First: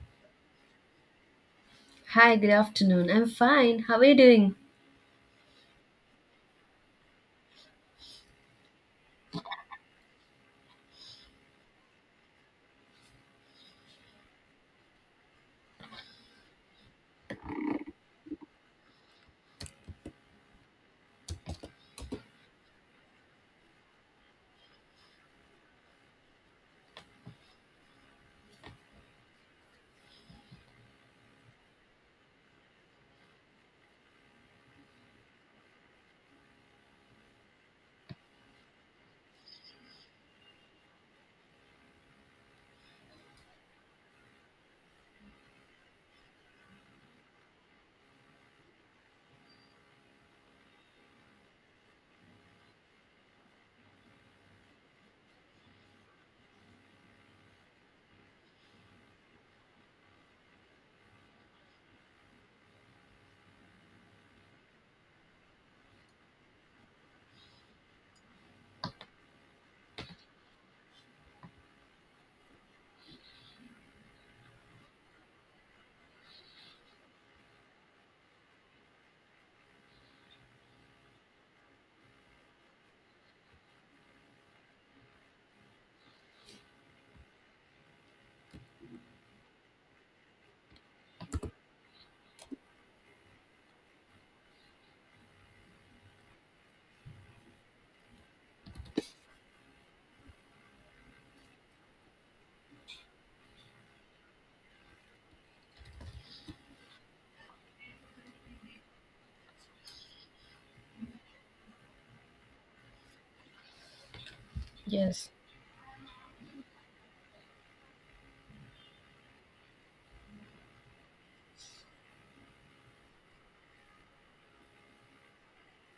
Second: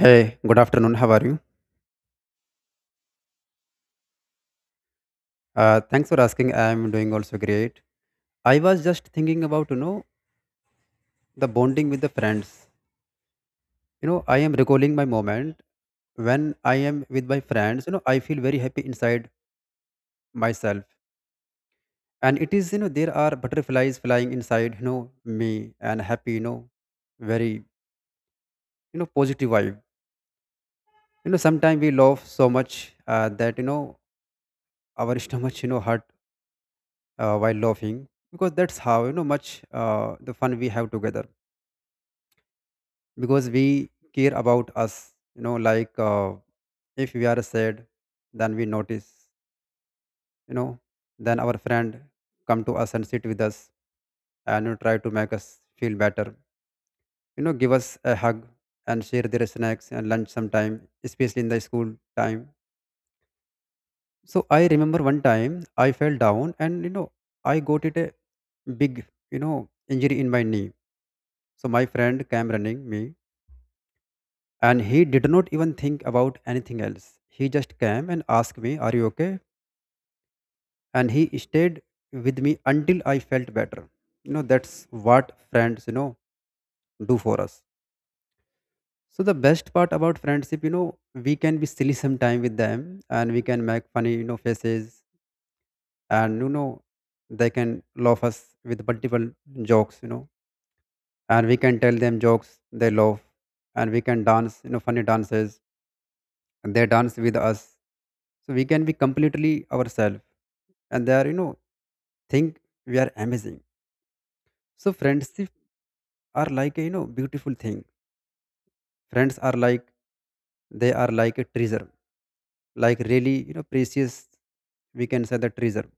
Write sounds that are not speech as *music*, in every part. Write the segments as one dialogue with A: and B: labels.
A: Hey, good afternoon. How are you?
B: Hi, good afternoon. I'm fine. How are you doing?
A: Thanks for asking. I'm doing also great. I was just thinking about, the bonding with the friends. I am recalling my moment when I am with my friends. I feel very happy inside myself. And it is, there are butterflies flying inside, me, and happy, very, positive vibe. Sometimes we laugh so much that, our *laughs* stomach, hurt while laughing, because that's how, much the fun we have together, because we care about us, like, if we are sad, then we notice, you know then our friend come to us and sit with us, and, try to make us feel better, give us a hug, and share their snacks and lunch sometime, especially in the school time. So I remember one time, I fell down, and I got it a big, you know injury in my knee. So my friend came running me, and he did not even think about anything else. He just came and asked me, "Are you okay?" And he stayed with me until I felt better. That's what friends, do for us. So the best part about friendship, we can be silly sometime with them, and we can make funny, faces, and they can laugh us with multiple jokes. And we can tell them jokes, they laugh, and we can dance, funny dances, they dance with us. So we can be completely ourselves, and they are think we are amazing. So
B: Yes,
A: friendship are like a beautiful thing. Friends are like, they are like a treasure, like really precious. We can say the treasure,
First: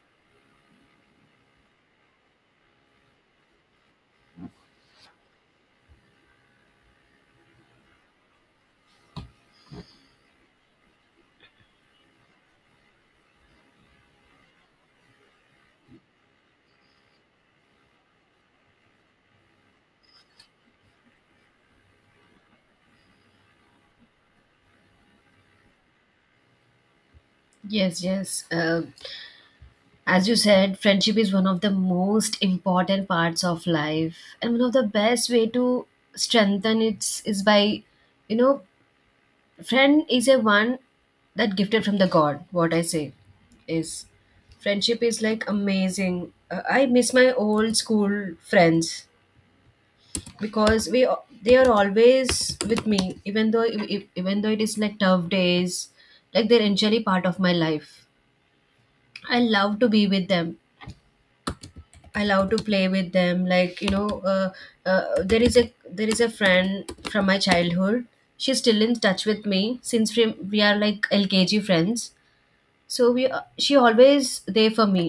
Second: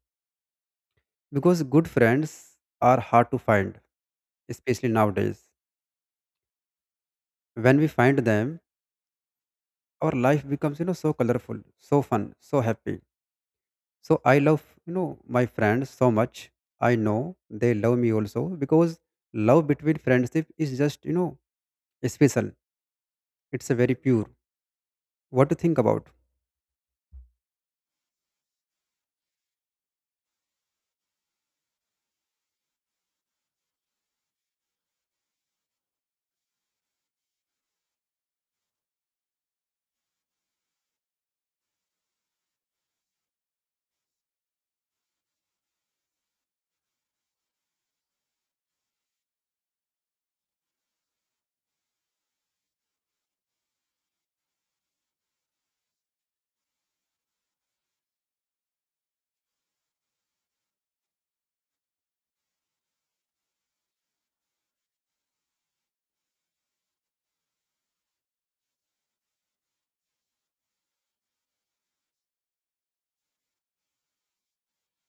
A: because good friends are hard to find, especially nowadays. When we find them, our life becomes so colorful, so fun, so happy. So I love, my friends so much. I know they love me also, because love between friendship is just, special. It's a very pure. What to think about?
B: yes, yes. Uh, as you said, friendship is one of the most important parts of life, and one of the best way to strengthen it is by, you know, friend is a one that gifted from the God. What I say is, friendship is like amazing. I miss my old school friends because we they are always with me even though even though it is like tough days like they're actually part of my life. I love to be with them. I love to play with them, like, you know. uh, there is a friend from my childhood. She's still in touch with me since we are like lkg friends, so we she always there for me.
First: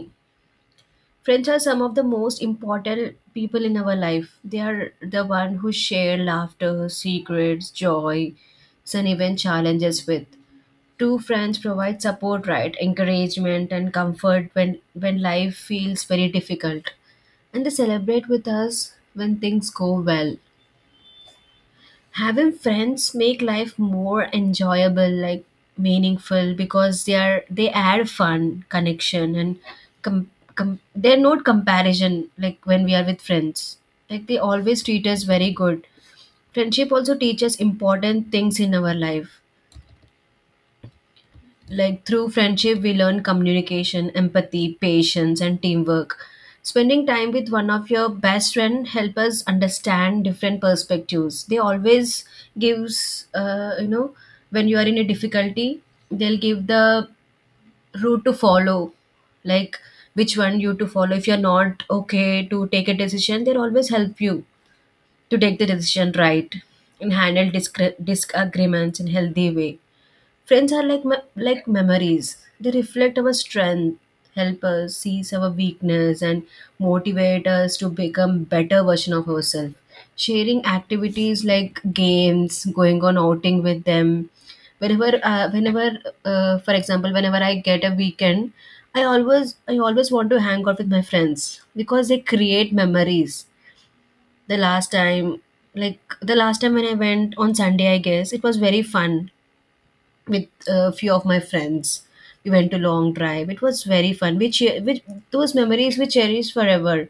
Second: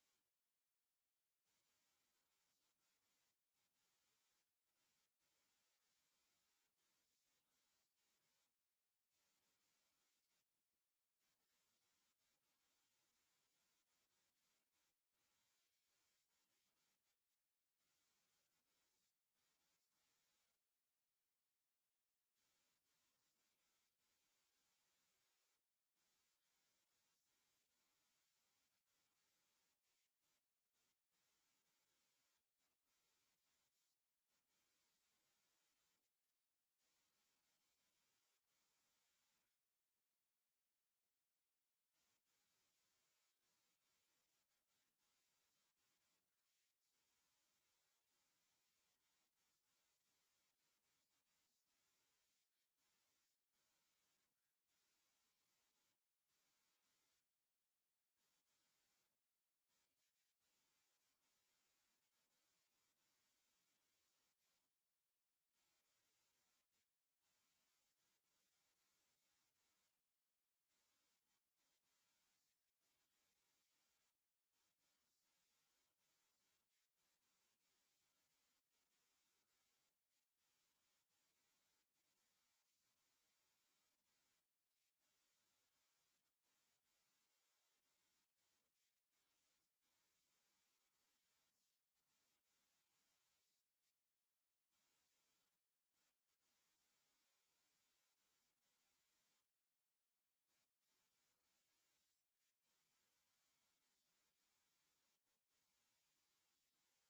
B: Friends are some of the most important people in our life. They are the one who share laughter, secrets, joy, and even challenges with. True friends provide support, right? Encouragement and comfort when, life feels very difficult. And they celebrate with us when things go well. Having friends make life more enjoyable, like meaningful, because they add fun connection and com- they're not comparison. Like, when we are with friends, like, they always treat us very good. Friendship also teaches important things in our life. Like, through friendship we learn communication, empathy, patience, and teamwork. Spending time with one of your best friend help us understand different perspectives. They always gives, you know, when you are in a difficulty, they'll give the route to follow, like which one you to follow. If you're not okay to take a decision, they'll always help you to take the decision, right? And handle disagreements in healthy way. Friends are like like memories. They reflect our strength, help us see our weakness, and motivate us to become better version of ourselves. Sharing activities like games, going on outing with them, whenever whenever for example, whenever I get a weekend, I always want to hang out with my friends because they create memories. The last time the last time when I went on Sunday, I guess it was very fun with a few of my friends. We went to long drive. It was very fun. We which those memories we cherish forever.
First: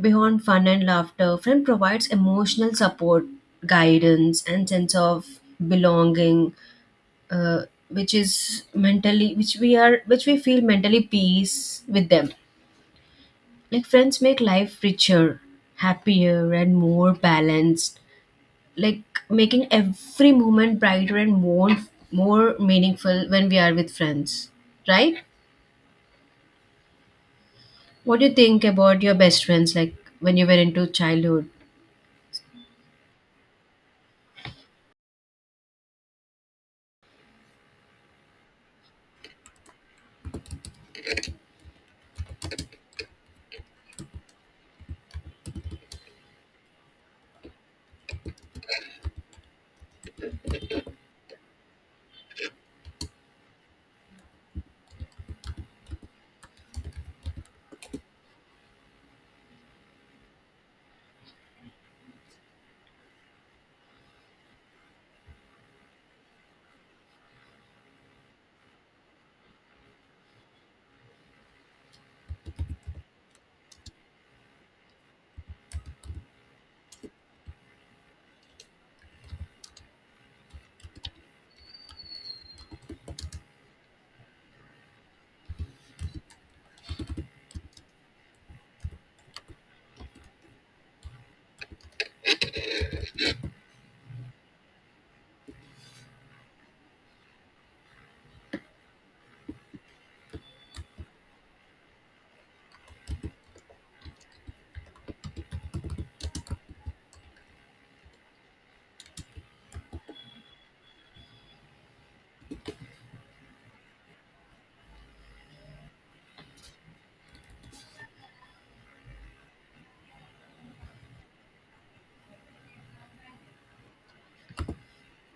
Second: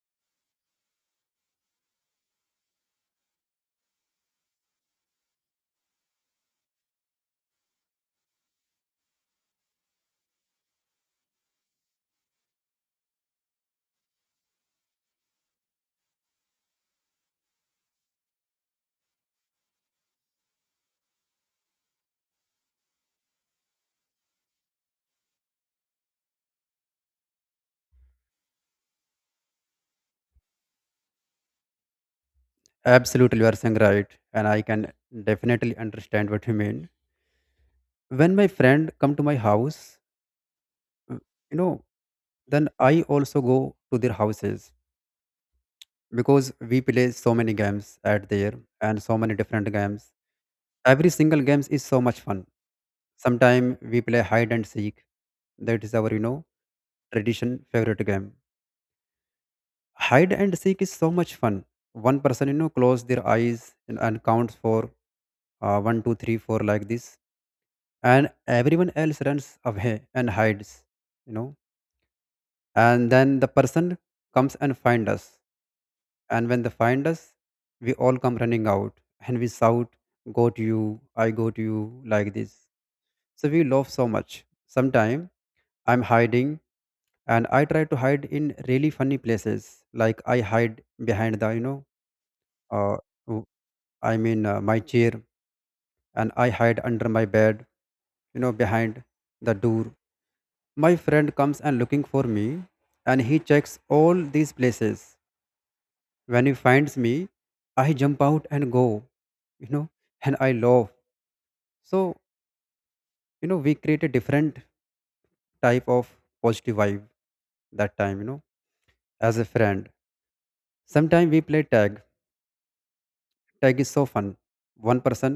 B: Beyond fun and laughter, friend provides emotional support, guidance, and sense of belonging, uh, which is mentally, which we are which we feel mentally peace with them. Like, friends make life richer, happier, and more balanced, like making every moment brighter and more meaningful when we are with friends, right? What do you think about your best friends, like when you were into childhood?
A: Absolutely, you are saying right, and I can definitely understand what you mean. When my friend come to my house, uh, you know, then I also go to their houses, because we play so many games at there, and so many different games. Every single games is so much fun. Sometimes we play hide and seek. That is our, tradition favorite game. Hide and seek is so much fun. One person, close their eyes, and counts for one, two, three, four like this, and everyone else runs away and hides, you know. And then the person comes and find us, and when they find us, we all come running out and we shout, "Got you! I got you!" like this. So we laugh so much. Sometime I'm hiding and I try to hide in really funny places. Like I hide behind the, uh, w- I mean, my chair, and I hide under my bed, behind the door. My friend comes and looking for me, and he checks all these places. When he finds me, I jump out and go, you know, and I laugh. So we create a different type of positive vibe that time, as a friend. Sometimes we play tag. Tag is so fun. One person,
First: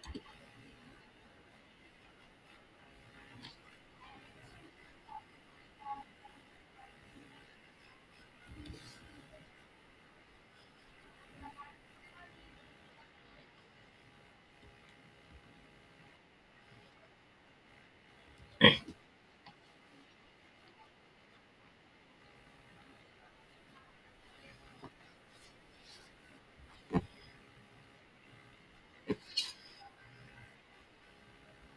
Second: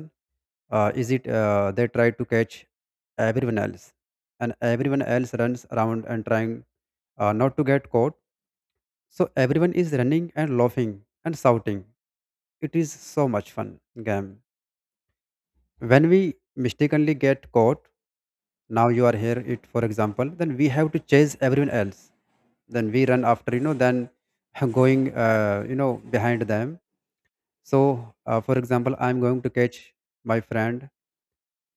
A: is it they try to catch everyone else, and everyone else runs around and trying not to get caught. So everyone is running and laughing and shouting. It is so much fun game. When we mistakenly get caught, now you are here it, for example, then we have to chase everyone else. Then we run after, then *laughs* going behind them. So for example, I'm going to catch my friend,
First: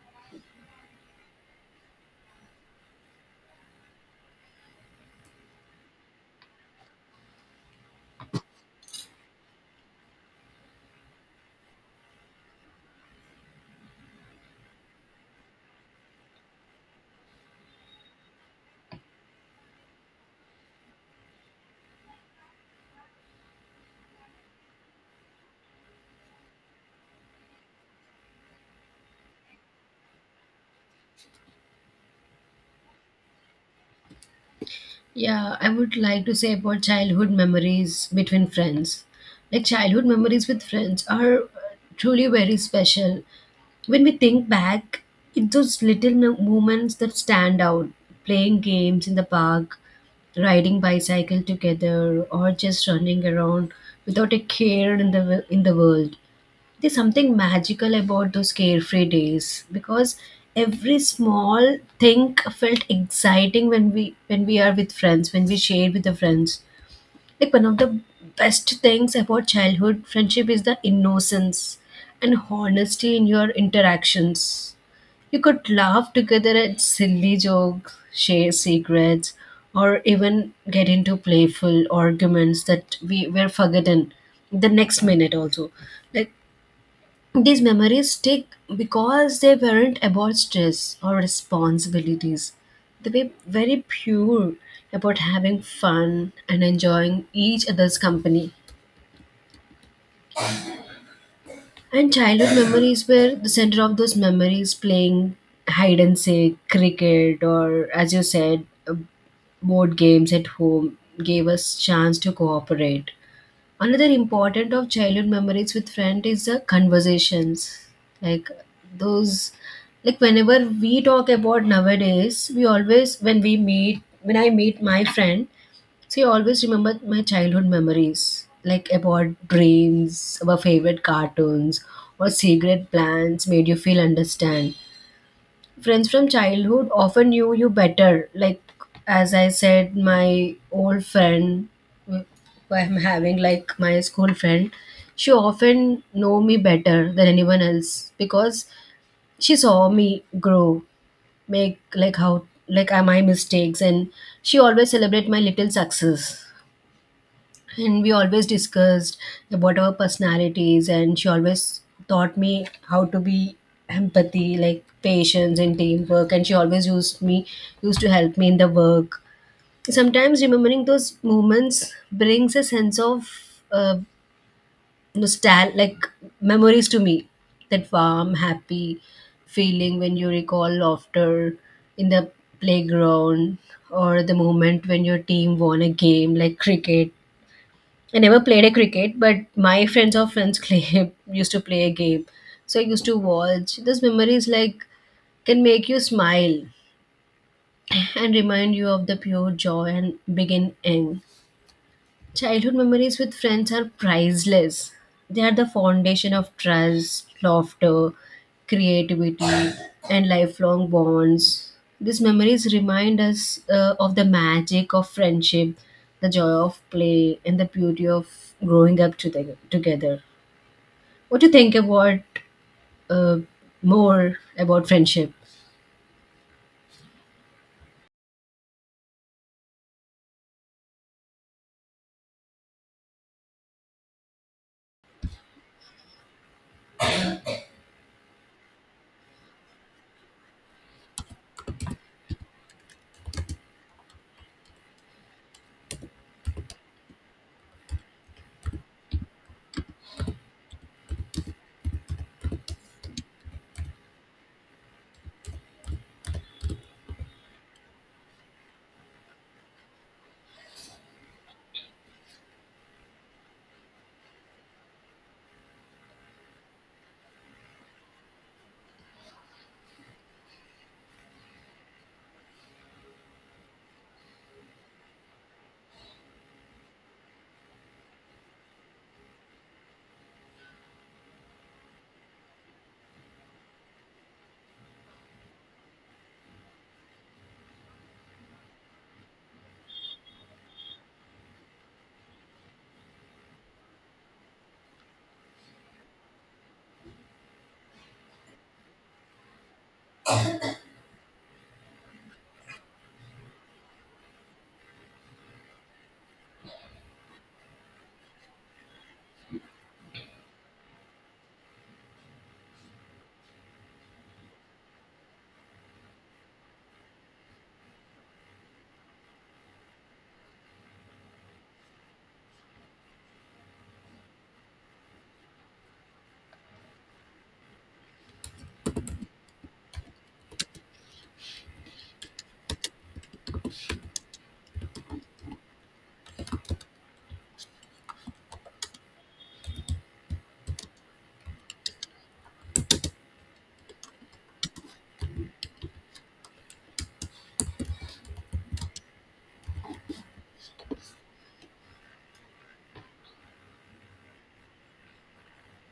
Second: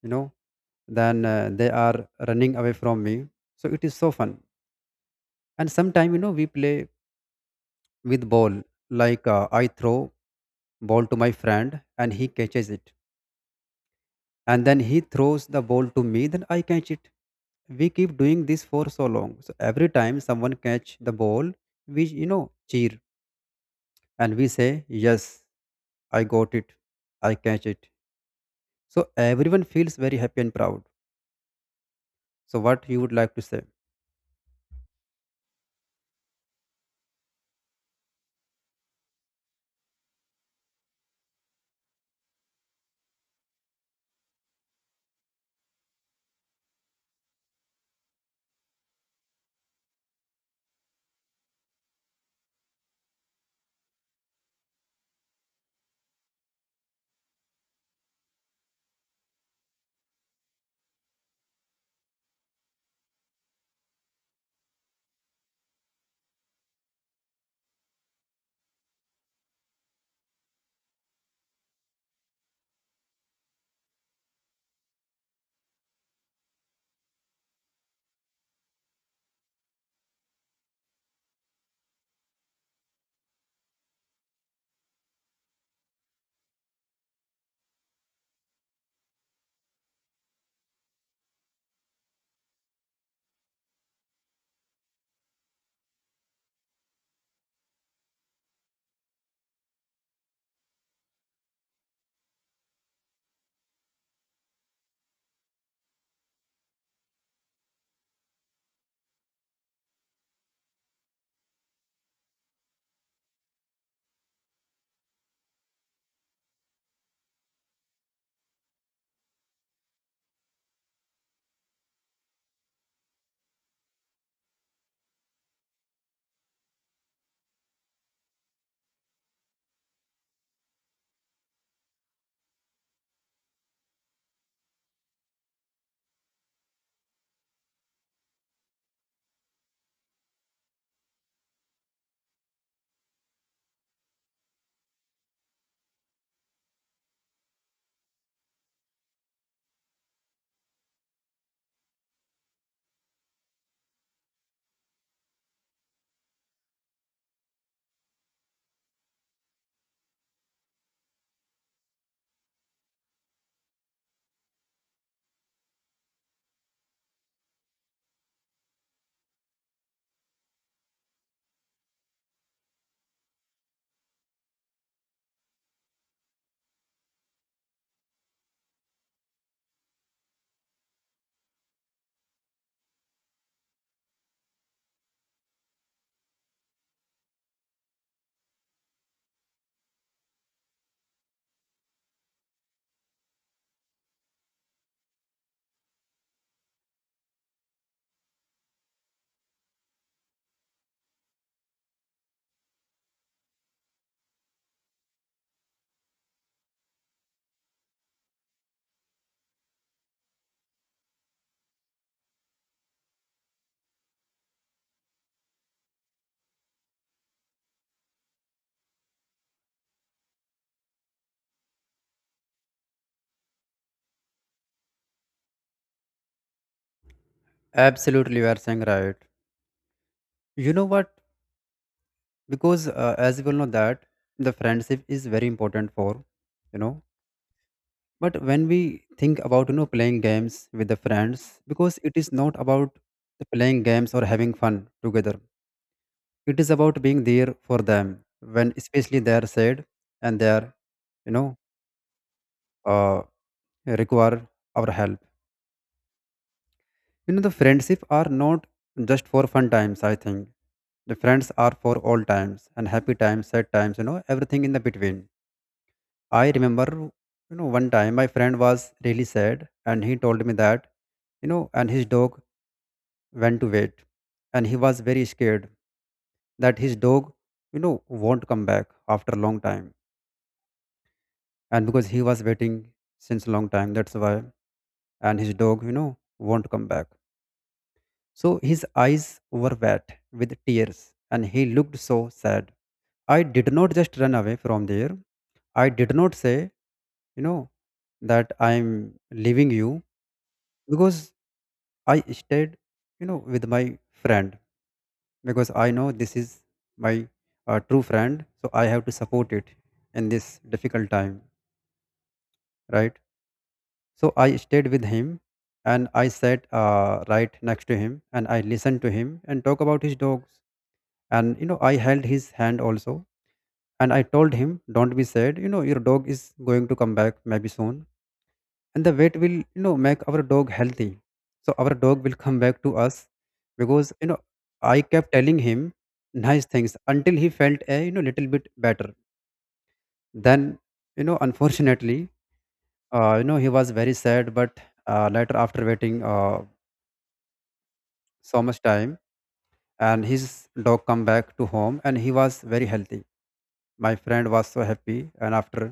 A: you know then they are running away from me. So it is so fun. And sometime we play with ball, like I throw ball to my friend and he catches it. And then he throws the ball to me, then I catch it. We keep doing this for so long, so every time someone catch the ball, we cheer, and we say yes, I got it, I catch it. So everyone feels very happy and proud. So what you would like to say?
B: Yeah, I would like to say about childhood memories between friends. Like, childhood memories with friends are, truly very special. When we think back, it's those little moments that stand out, playing games in the park, riding bicycle together, or just running around without a care in the, in the world. There's something magical about those carefree days because every small thing felt exciting when we are with friends, when we share with the friends. Like, one of the best things about childhood friendship is the innocence and honesty in your interactions. You could laugh together at silly jokes, share secrets, or even get into playful arguments that we were forgotten the next minute also. Like, these memories stick because they weren't about stress or responsibilities. They were very pure, about having fun and enjoying each other's company. And childhood *coughs* memories were the center of those memories, playing hide and seek, cricket, or as you said, board games at home, gave us chance to cooperate. Another important of childhood memories with friend is the conversations. Like, those, like, whenever we talk about nowadays, we always when we meet, when I meet my friend, see, I always remember my childhood memories, like about dreams, our favorite cartoons, or secret plans made you feel understand. Friends from childhood often knew you better. Like, as I said, my old friend, who I'm having, like my school friend, she often know me better than anyone else because she saw me grow, make like how, like, my mistakes, and she always celebrate my little success. And we always discussed about our personalities, and she always taught me how to be empathy, like patience and teamwork. And she always used to help me in the work. Sometimes remembering those moments brings a sense of, uh, nostalgia, like memories to me, that warm happy feeling when you recall laughter in the playground, or the moment when your team won a game, like cricket. I never played a cricket, but my friends or friends *laughs* play, used to play a game. So I used to watch. Those memories, like, can make you smile and remind you of the pure joy and begin end. Childhood memories with friends are priceless. They are the foundation of trust, laughter, creativity, and lifelong bonds. These memories remind us, of the magic of friendship, the joy of play, and the beauty of growing together. What do you think about, uh, more about friendship?
A: Absolutely, you are saying right. You know what? Because as you will know that the friendship is very important for, you know. But when we think about playing games with the friends, because it is not about the playing games or having fun together. It is about being there for them when, especially, they are sad, and they are, you know, uh, require our help. The friendship are not just for fun times, I think. The friends are for all times, and happy times, sad times, everything in the between. I remember, one time my friend was really sad, and he told me that, and his dog went to wait, and he was very scared that his dog, won't come back after a long time. And because he was waiting since long time, that's why. And his dog, won't come back. So his eyes were wet with tears, and he looked so sad. I did not just run away from there. I did not say, you know, that I'm leaving you, because I stayed, with my friend, because I know this is my true friend. So I have to support it in this difficult time, right? So I stayed with him, and I sat right next to him, and I listened to him and talk about his dogs, and I held his hand also, and I told him, don't be sad, your dog is going to come back maybe soon, and the vet will make our dog healthy, so our dog will come back to us, because I kept telling him nice things until he felt a little bit better. Then unfortunately, *laughs* he was very sad, but later, after waiting so much time, and his dog come back to home and he was very healthy. My friend was so happy, and after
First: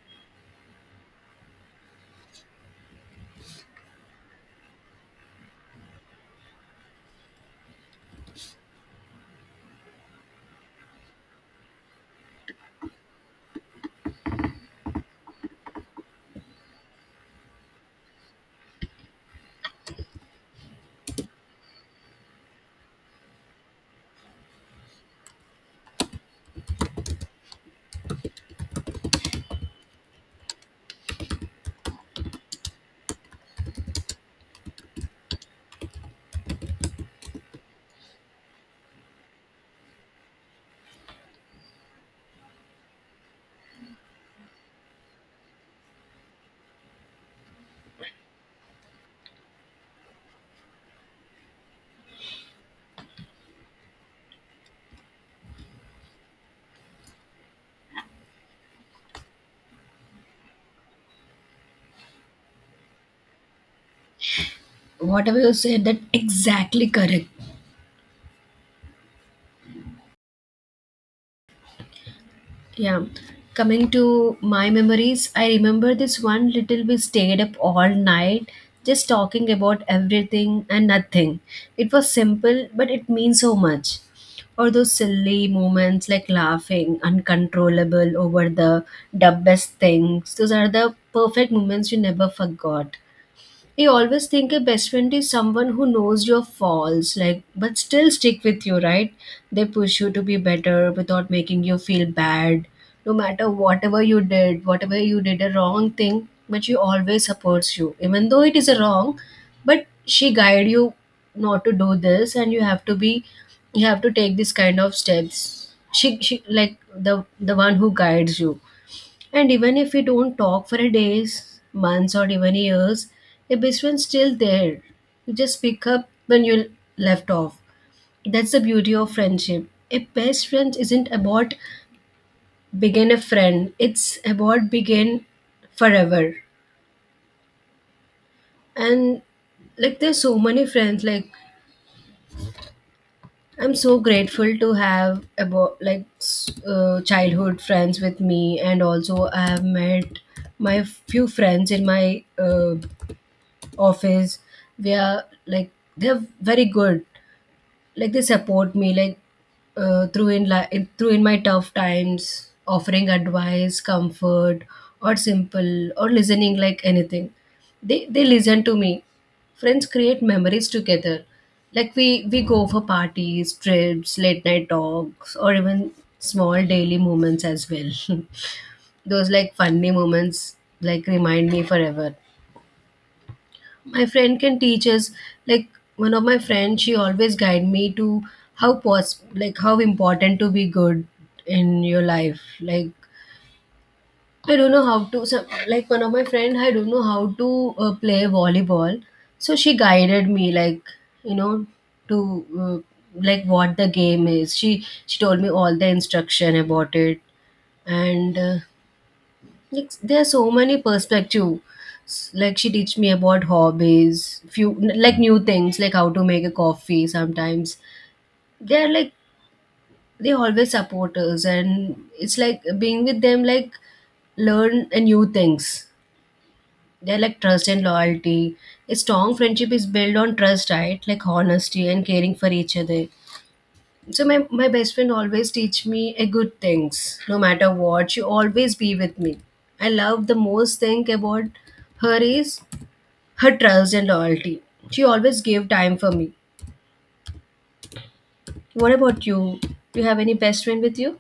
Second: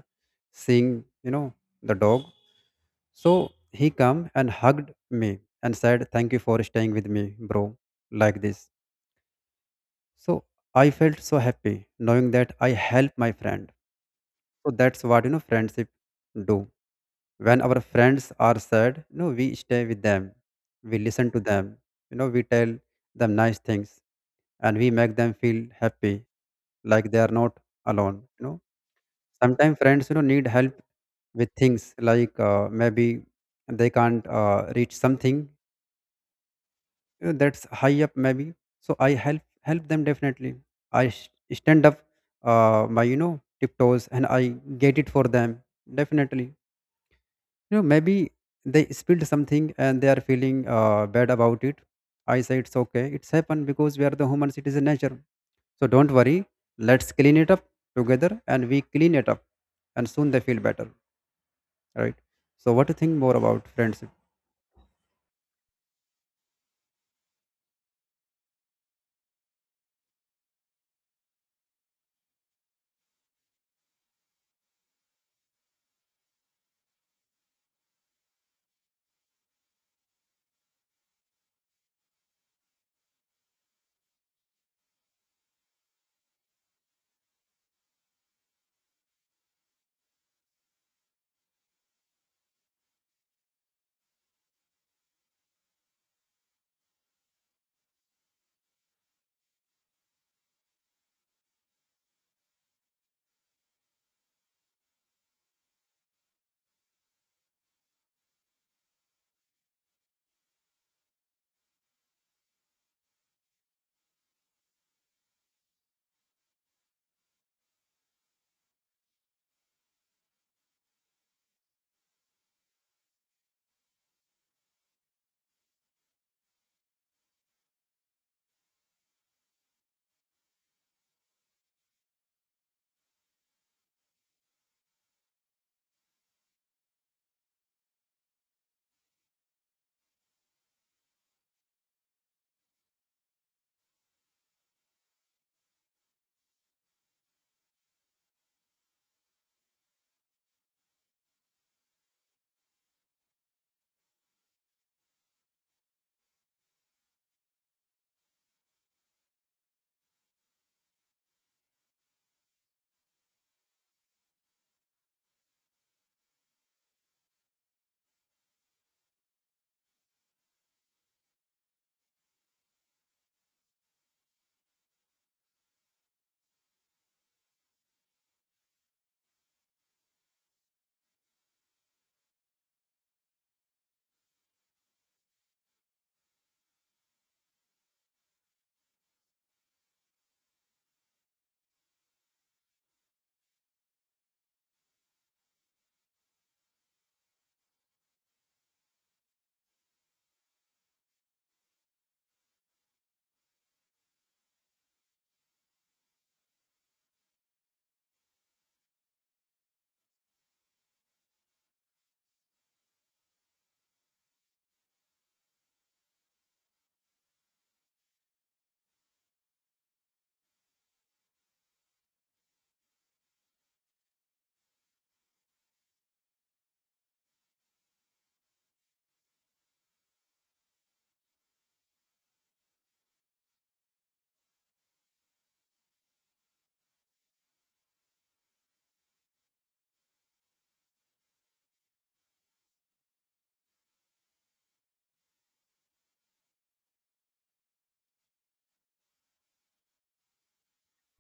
A: seeing the dog, so he come and hugged me and said, thank you for staying with me, bro, like this. So I felt so happy knowing that I helped my friend. So that's what friendship do. When our friends are sad, we stay with them, we listen to them, we tell them nice things, and we make them feel happy, like they are not alone. Sometimes friends, need help with things, like maybe they can't reach something, that's high up, maybe. So I help them definitely. I stand up my tiptoes, and I get it for them definitely. Maybe they spilled something, and they are feeling bad about it. I say it's okay. It's happened because we are the humans. It is a nature. So don't worry. Let's clean it up together, and we clean it up, and soon they feel better. Right. So what do you think more about friendship?
B: Whatever you said, that exactly correct. Yeah. Coming to my memories, I remember this one little we stayed up all night just talking about everything and nothing. It was simple, but it means so much. Or those silly moments like laughing uncontrollable over the dumbest things. Those are the perfect moments you never forgot. I always think a best friend is someone who knows your faults, like, but still stick with you, right? They push you to be better without making you feel bad. No matter whatever you did a wrong thing, but she always supports you, even though it is a wrong. But she guide you not to do this, and you have to be, you have to take this kind of steps. She like the one who guides you. And even if we don't talk for a days, months, or even years, the best friend's still there. You just pick up when you left off. That's the beauty of friendship. A best friend isn't about begin a friend. It's about begin forever. And, like, there's so many friends. Like, I'm so grateful to have about like childhood friends with me, and also I have met my few friends in my, office, where, like, they're very good. Like, they support me, like, through in through in my tough times, offering advice, comfort, or simple, or listening, like anything. They listen to me. Friends create memories together. Like, we go for parties, trips, late night talks, or even small daily moments as well. *laughs* Those like funny moments, like, remind me forever. My friend can teach us, like, one of my friends, she always guide me to how pos like how important to be good in your life. Like, I don't know how to some, like one of my friend, I don't know how to, play volleyball, so she guided me, like, you know, to like what the game is, she told me all the instruction about it, and, like there are so many perspective. Like, she teach me about hobbies, few, like new things, like how to make a coffee. Sometimes they're like they always support us, and it's like being with them, like learn a new things. They're like trust and loyalty. A strong friendship is built on trust, right? Like honesty and caring for each other. So my best friend always teach me a good things, no matter what she always be with me. I love the most thing about her is her trust and loyalty. She always gave time for me. What about you? Do you have any best friend with you?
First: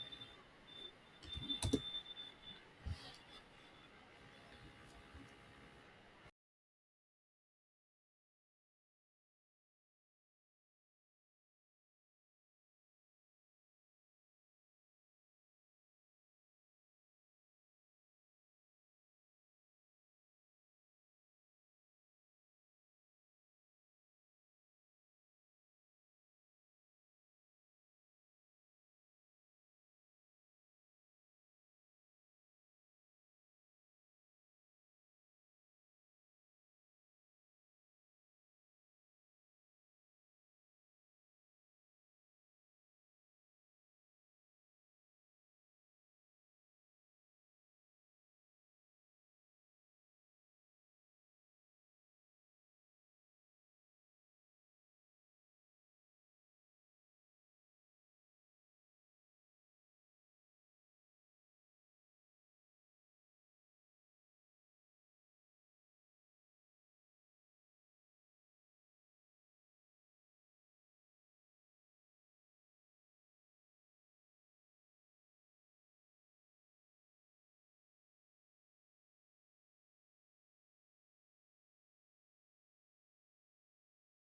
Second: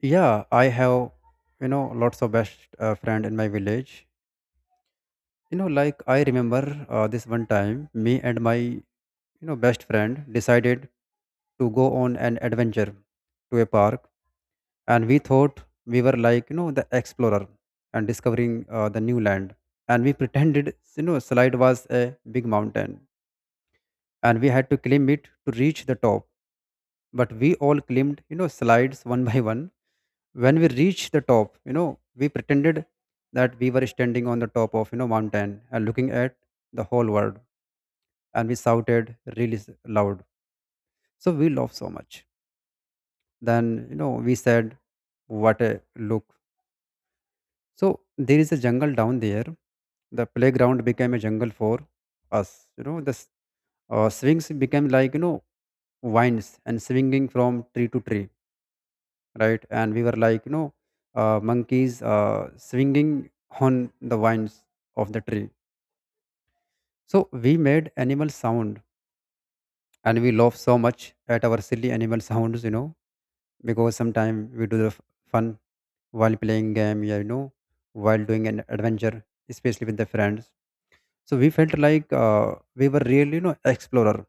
A: Yeah, I have lots of best friend in my village. Like I remember this one time me and my best friend decided to go on an adventure to a park, and we thought we were like the explorer and discovering the new land, and we *laughs* pretended slide was a big mountain, and we had to climb it to reach the top. But we all climbed slides one by one. When we reached the top, we pretended that we were standing on the top of mountain and looking at the whole world, and we shouted really loud. So we laughed so much. Then, we said, what a look. So there is a jungle down there. The playground became a jungle for us. The swings became like vines and swinging from tree to tree, right? And we were like, monkeys swinging on the vines of the tree. So we made animal sound, and we laugh so much at our silly animal sounds, because sometimes we do the fun while playing game, yeah, while doing an adventure, especially with the friends. So we felt like we were real, you know, explorer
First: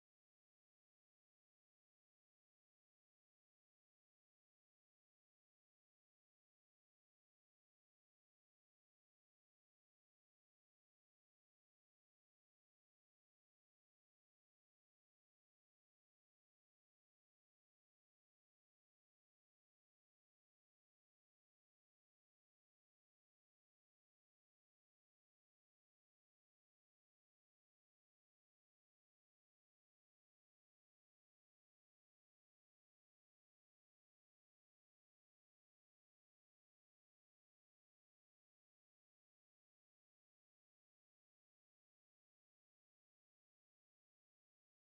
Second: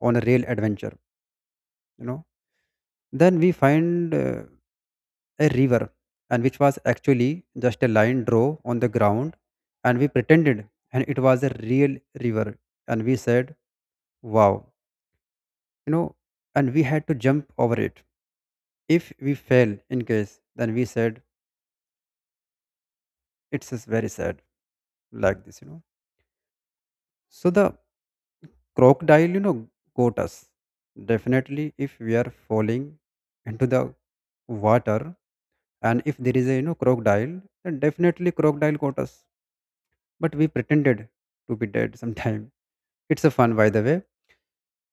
A: on a real adventure, you know Then we find a river, and which was actually just a line draw on the ground, and we pretended, and it was a real river, and we said, "Wow, you know," and we had to jump over it. If we fail in case, then we said, "It's just very sad," like this, you know. So the crocodile, you know, got us. Definitely, if we are falling into the water, and if there is a you know crocodile, then definitely crocodile got us. But we pretended to be dead sometime. *laughs* It's a fun, by the way.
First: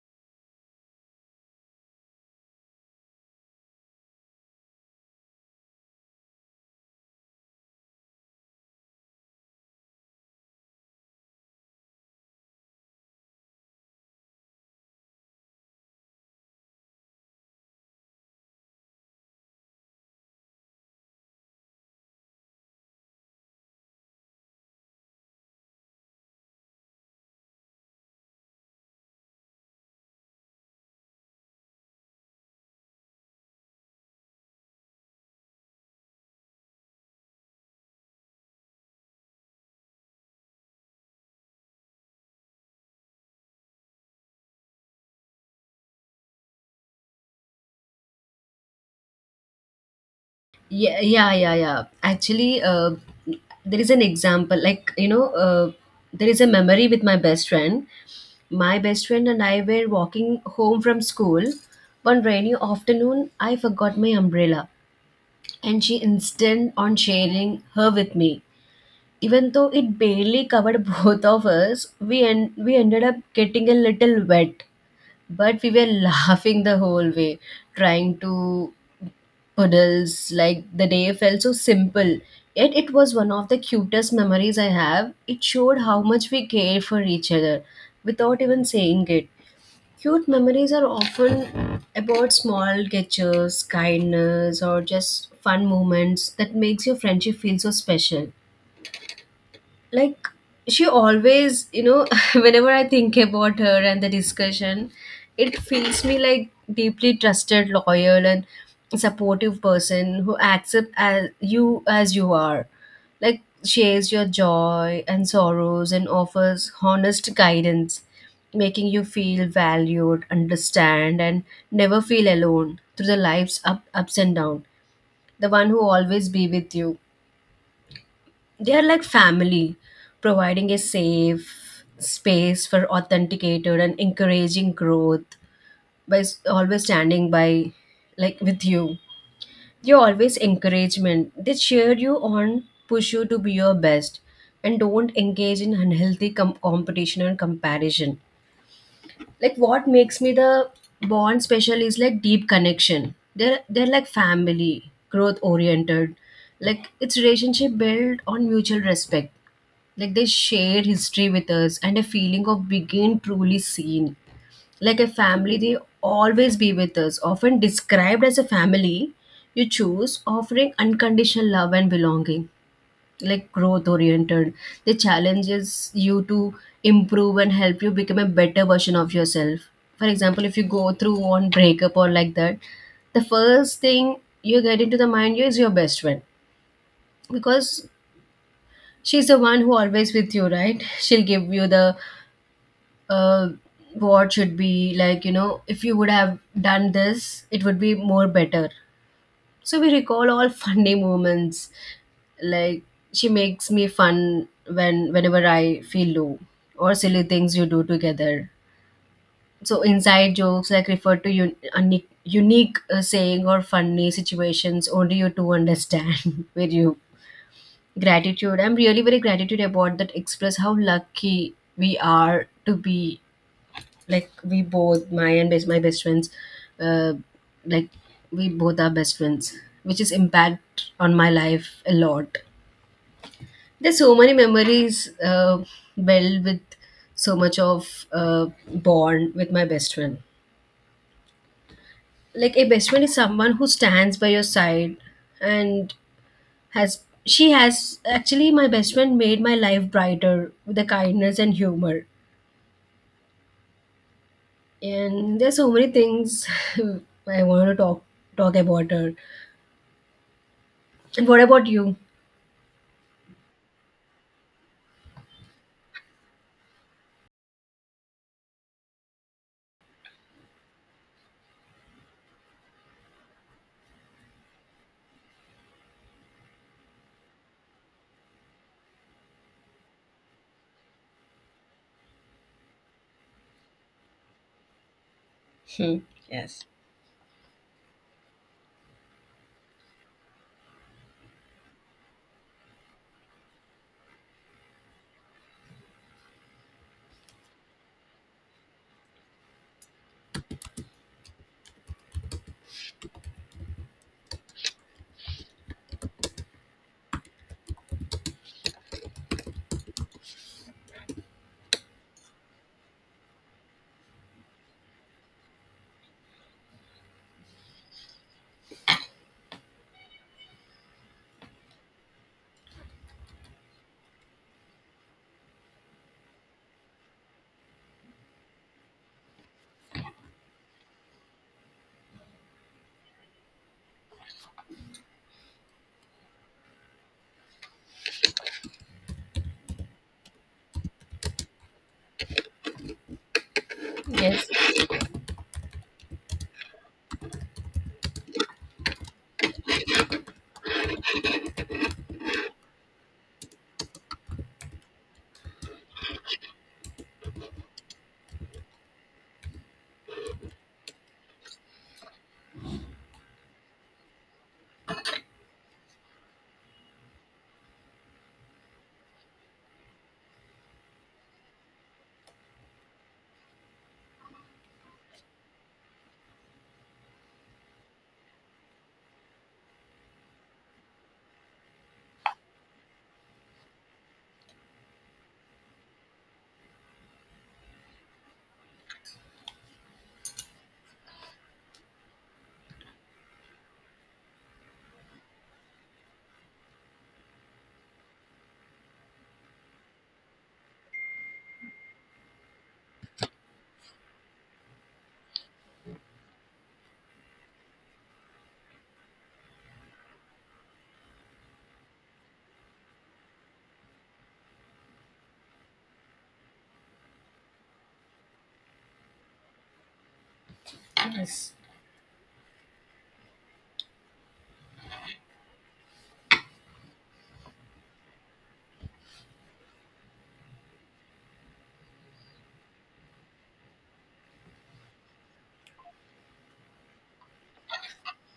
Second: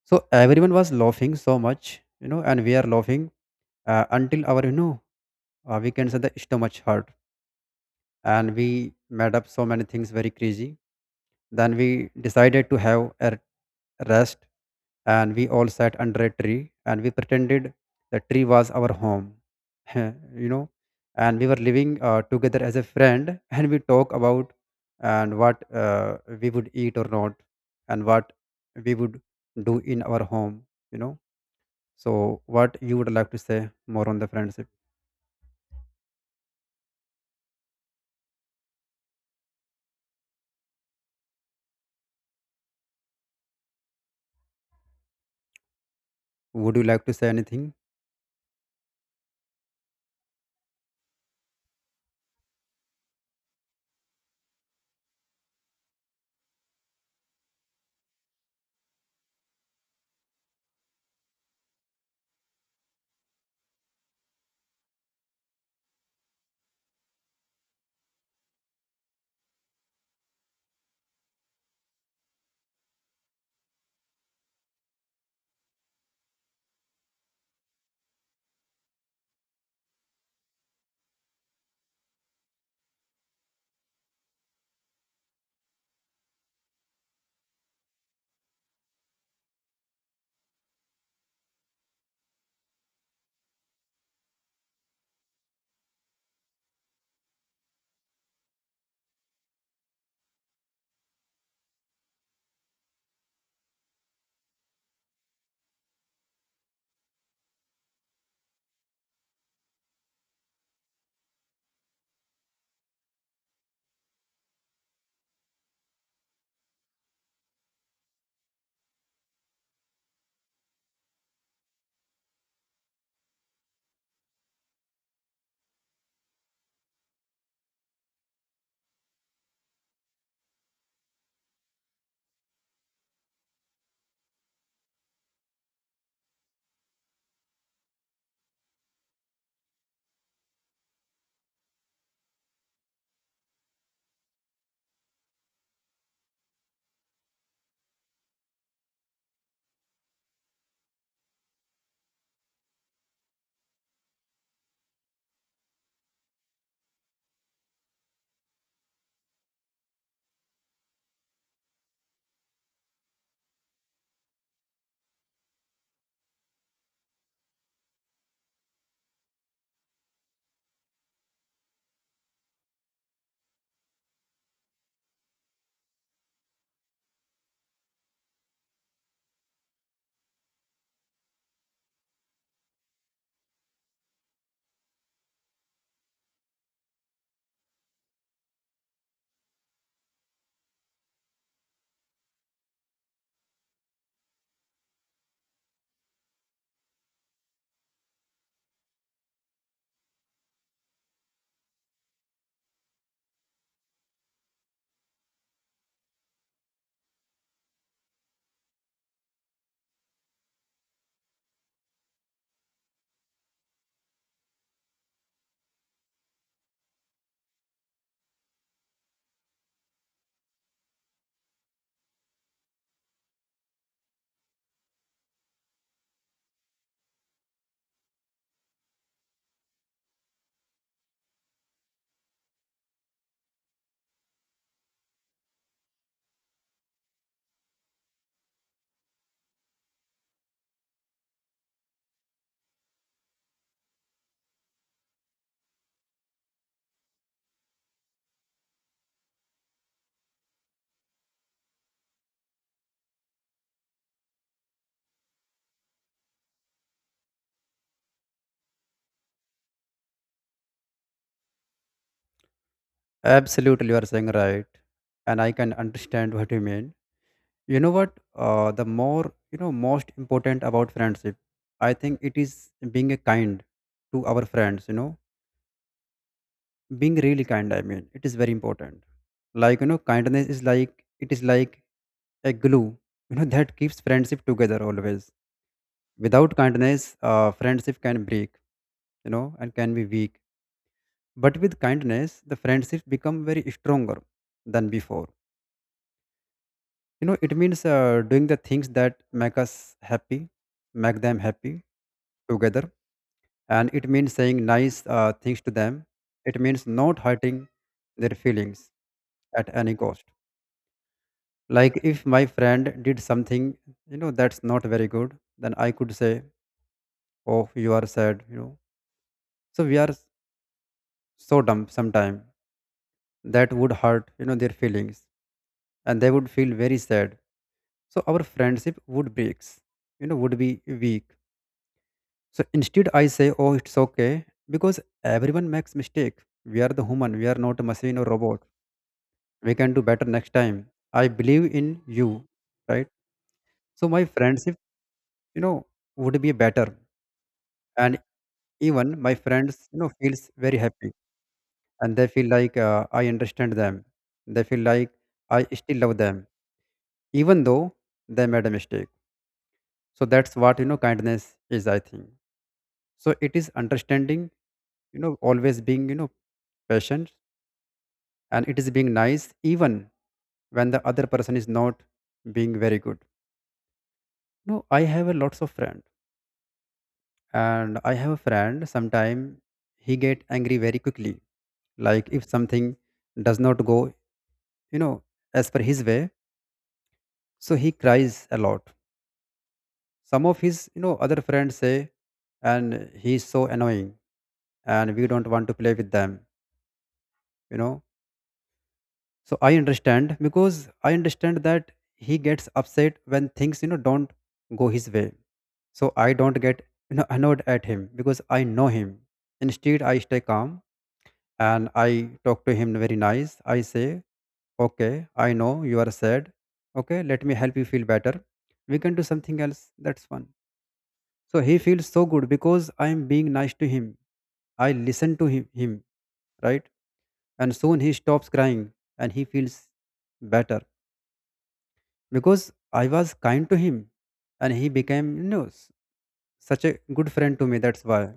A: So everyone was laughing so much, you know, and we are laughing until our, you know, we can say the stomach hurt, and we made up so many things very crazy. Then we decided to have a rest, and we all sat under a tree, and we pretended the tree was our home, *laughs* you know, and we were living together as a friend, *laughs* and we talk about and what we would eat or not, and what we would do in our home, you know. So what you would like to say more on the friendship? Would you like to say anything?
B: Yeah. Actually, there is an example, like, you know, there is a memory with my best friend. My best friend and I were walking home from school one rainy afternoon. I forgot my umbrella, and she insisted on sharing her with me. Even though it barely covered *laughs* both of us, we we ended up getting a little wet, but we were *laughs* laughing the whole way, trying to puddles. Like, the day felt so simple, yet it was one of the cutest memories I have. It showed how much we care for each other, without even saying it. Cute memories are often about small gestures, kindness, or just fun moments that makes your friendship feel so special like she always *laughs* whenever I think about her and the discussion it feels me like deeply trusted loyal and supportive person who accepts as you are like shares your joy and sorrows and offers honest guidance making you feel valued understand and never feel alone through the life's ups and downs. The one who always be with you, they are like family, providing a safe space for authenticated and encouraging growth by always standing by, like with you. You're always encouragement. They cheer you on, push you to be your best, and don't engage in unhealthy competition and comparison, like what makes me the bond special is like deep connection. They're like family, growth oriented, like it's relationship built on mutual respect, like they share history with us and a feeling of being truly seen, like a family. They always be with us, often described as a family you choose, offering unconditional love and belonging, like growth oriented. They challenges you to improve and help you become a better version of yourself. For example, if you go through one breakup or like that, the first thing you get into the mind is your best friend, because she's the one who always with you, right? She'll give you the uh, what should be like if you would have done this, it would be more better. So we recall all *laughs* funny moments. Like she makes me fun whenever I feel low, or silly things you do together. So inside jokes like refer to unique saying or funny situations only you two understand. *laughs* With you gratitude, I'm really very gratitude about that. Express how lucky we are to be, like we both my best friends, uh, like we both are best friends, which is impact on my life a lot. There's so many memories built with so much of bond with my best friend, like a best friend is someone who stands by your side. And has she has actually my best friend made my life brighter with the kindness and humor, and there's so many things *laughs* I want to talk about her. And what about you?
A: Absolutely, you are saying right, and I can understand what you mean. You know what? The more you know, most important about friendship, I think it is being a kind to our friends. You know, being really kind. I mean, it is very important. Like you know, kindness is like it is like a glue. You know, *laughs* that keeps friendship together always.
B: Hmm.
A: Without
B: Yes.
A: kindness, friendship can break. You know, and can be weak. But with kindness, the friendship become very stronger than before. You know it means doing the things that make us happy, make them happy together, and it means saying nice things to them. It means not hurting their feelings at any cost. Like if my friend did something you know that's not very good, then I could say, oh, you are sad, you know, so we are so dumb sometime. That would hurt you know their feelings, and they would feel very sad, so our friendship would breaks, you know, would be weak. So instead, I say, "Oh, it's okay," because everyone makes mistake. We are the human. We are not a machine or robot. We can do better next time. I believe in you, right? So my
B: Yes.
A: friendship, you know, would be better, and even my friends, you know, feels very happy, and they feel like I understand them. They feel like I still love them, even though they made a mistake. So that's what you know kindness is, I think. So it is understanding, you know, always being, you know, patient, and it is being nice even when the other person is not being very good. No, I have a lots of friend, and I have a friend sometime he get angry very quickly. Like if something does not go you know as per his way, so he cries a lot. Some of his you know other friends say and he's so annoying, and we don't want to play with them, you know. So I understand because I understand that he gets upset when things you know don't go his way. So I don't get you know annoyed at him because I know him. Instead I stay calm, and I talk to him very nice. I say, okay, I know you are sad, okay, let me help you feel better. We can do something else that's fun.
B: Yes.
A: So he feels so good because I am being nice to him. I listen to him, right, and soon he stops crying, and he feels better because I was kind to him, and he became you know such a good friend to me, that's why.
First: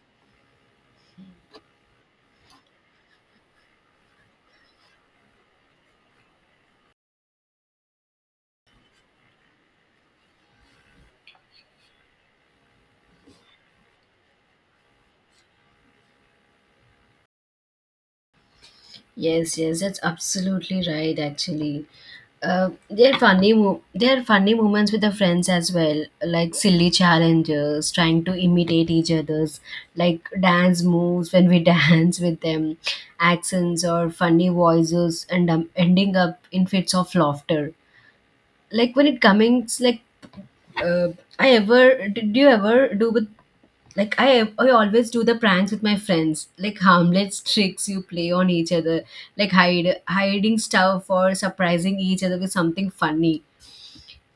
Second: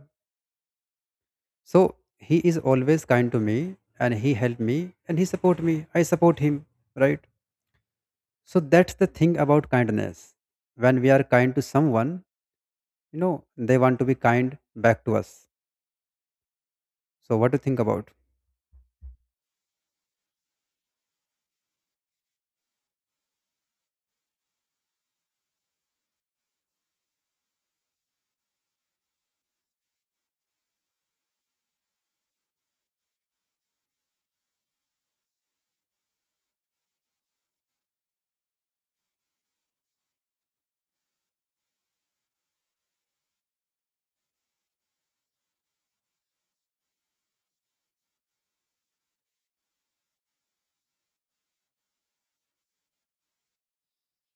A: So he is always kind to me, and he helped me, and he support me, I support him, right. So that's the thing about kindness. When we are kind to someone, you know, they want to be kind back to us. So what do you think about?
B: Yes. Yes. That's absolutely right. Actually, they're funny. They're funny moments with the friends as well, like silly challenges, trying to imitate each other's like dance moves when we *laughs* dance with them, accents or funny voices, and ending up in fits of laughter. Like when it comes, like uh, I ever did you ever do with, like I always do the pranks with my friends, like harmless tricks you play on each other, like hide hiding stuff or surprising each other with something funny,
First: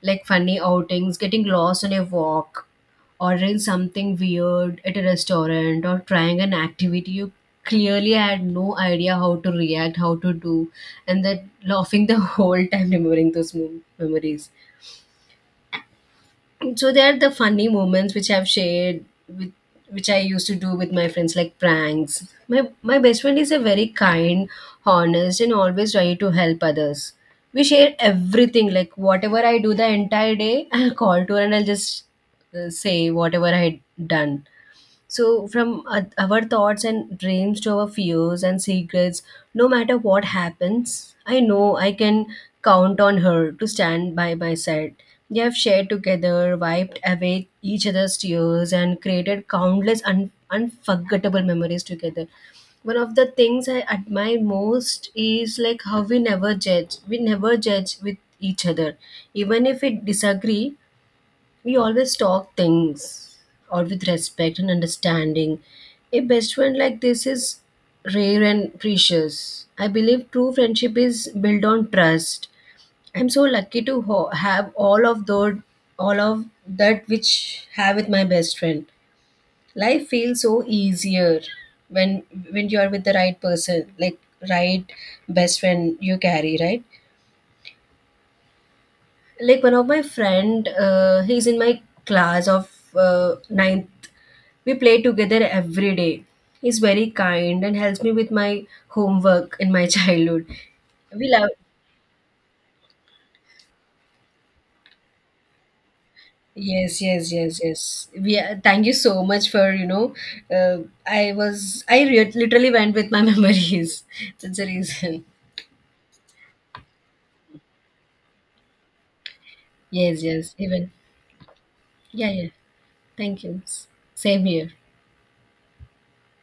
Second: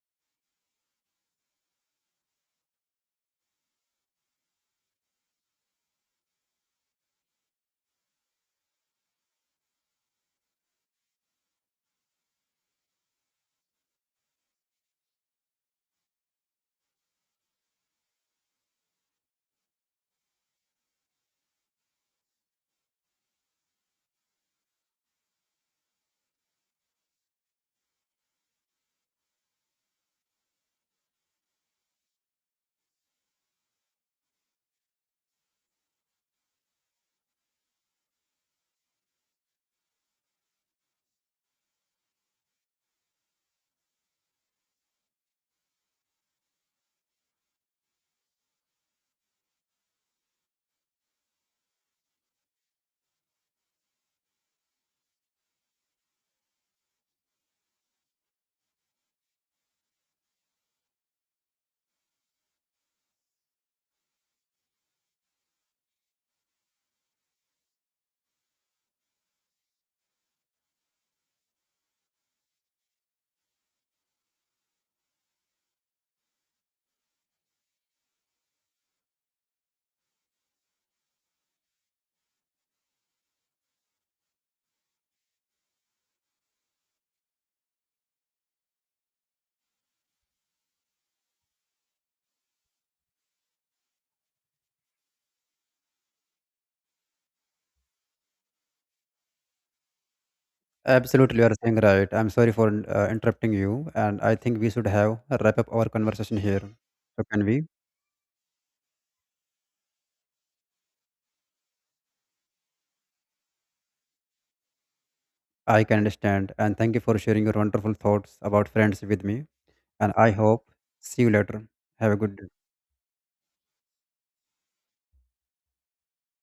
B: like funny outings, getting lost on a walk, ordering something weird at a restaurant, or trying an activity you clearly had no idea how to do, and then laughing the *laughs* whole time remembering those memories. So there are the funny moments which I've shared with, which I used to do with my friends, like pranks. My best friend is a very kind, honest and always ready to help others. We share everything like whatever I do the entire day, *laughs* I'll call to her and I'll just say whatever I had done. So, from our thoughts and dreams to our fears and secrets, no matter what happens, I know I can count on her to stand by my side. They have shared together, wiped away each other's tears, and created countless unforgettable memories together. One of the things I admire most is like how we never judge. We never judge with each other. Even if we disagree, we always talk things or with respect and understanding. A best friend like this is rare and precious. I believe true friendship is built on trust. I'm so lucky to have all of those, all of that which have with my best friend. Life feels so easier when when you are with the right person, like right best friend you carry, right? Like one of my friend, he's in my class of ninth. We play together every day. He's very kind and helps me with my homework in my *laughs* childhood. We
A: Absolutely, you
B: love.
A: are saying right. I'm sorry for interrupting you, and I think we should have a wrap up our conversation here.
B: Yes,
A: So
B: yes,
A: can
B: yes,
A: we?
B: yes. We are, thank you so much for I was literally went with my *laughs* memories. That's the reason.
A: I can understand. And thank you for sharing your wonderful thoughts about friends with me. And
B: Yes,
A: I
B: yes.
A: hope
B: Even
A: see you later. Have a
B: yeah,
A: good day.
B: yeah. Thank you. Same here.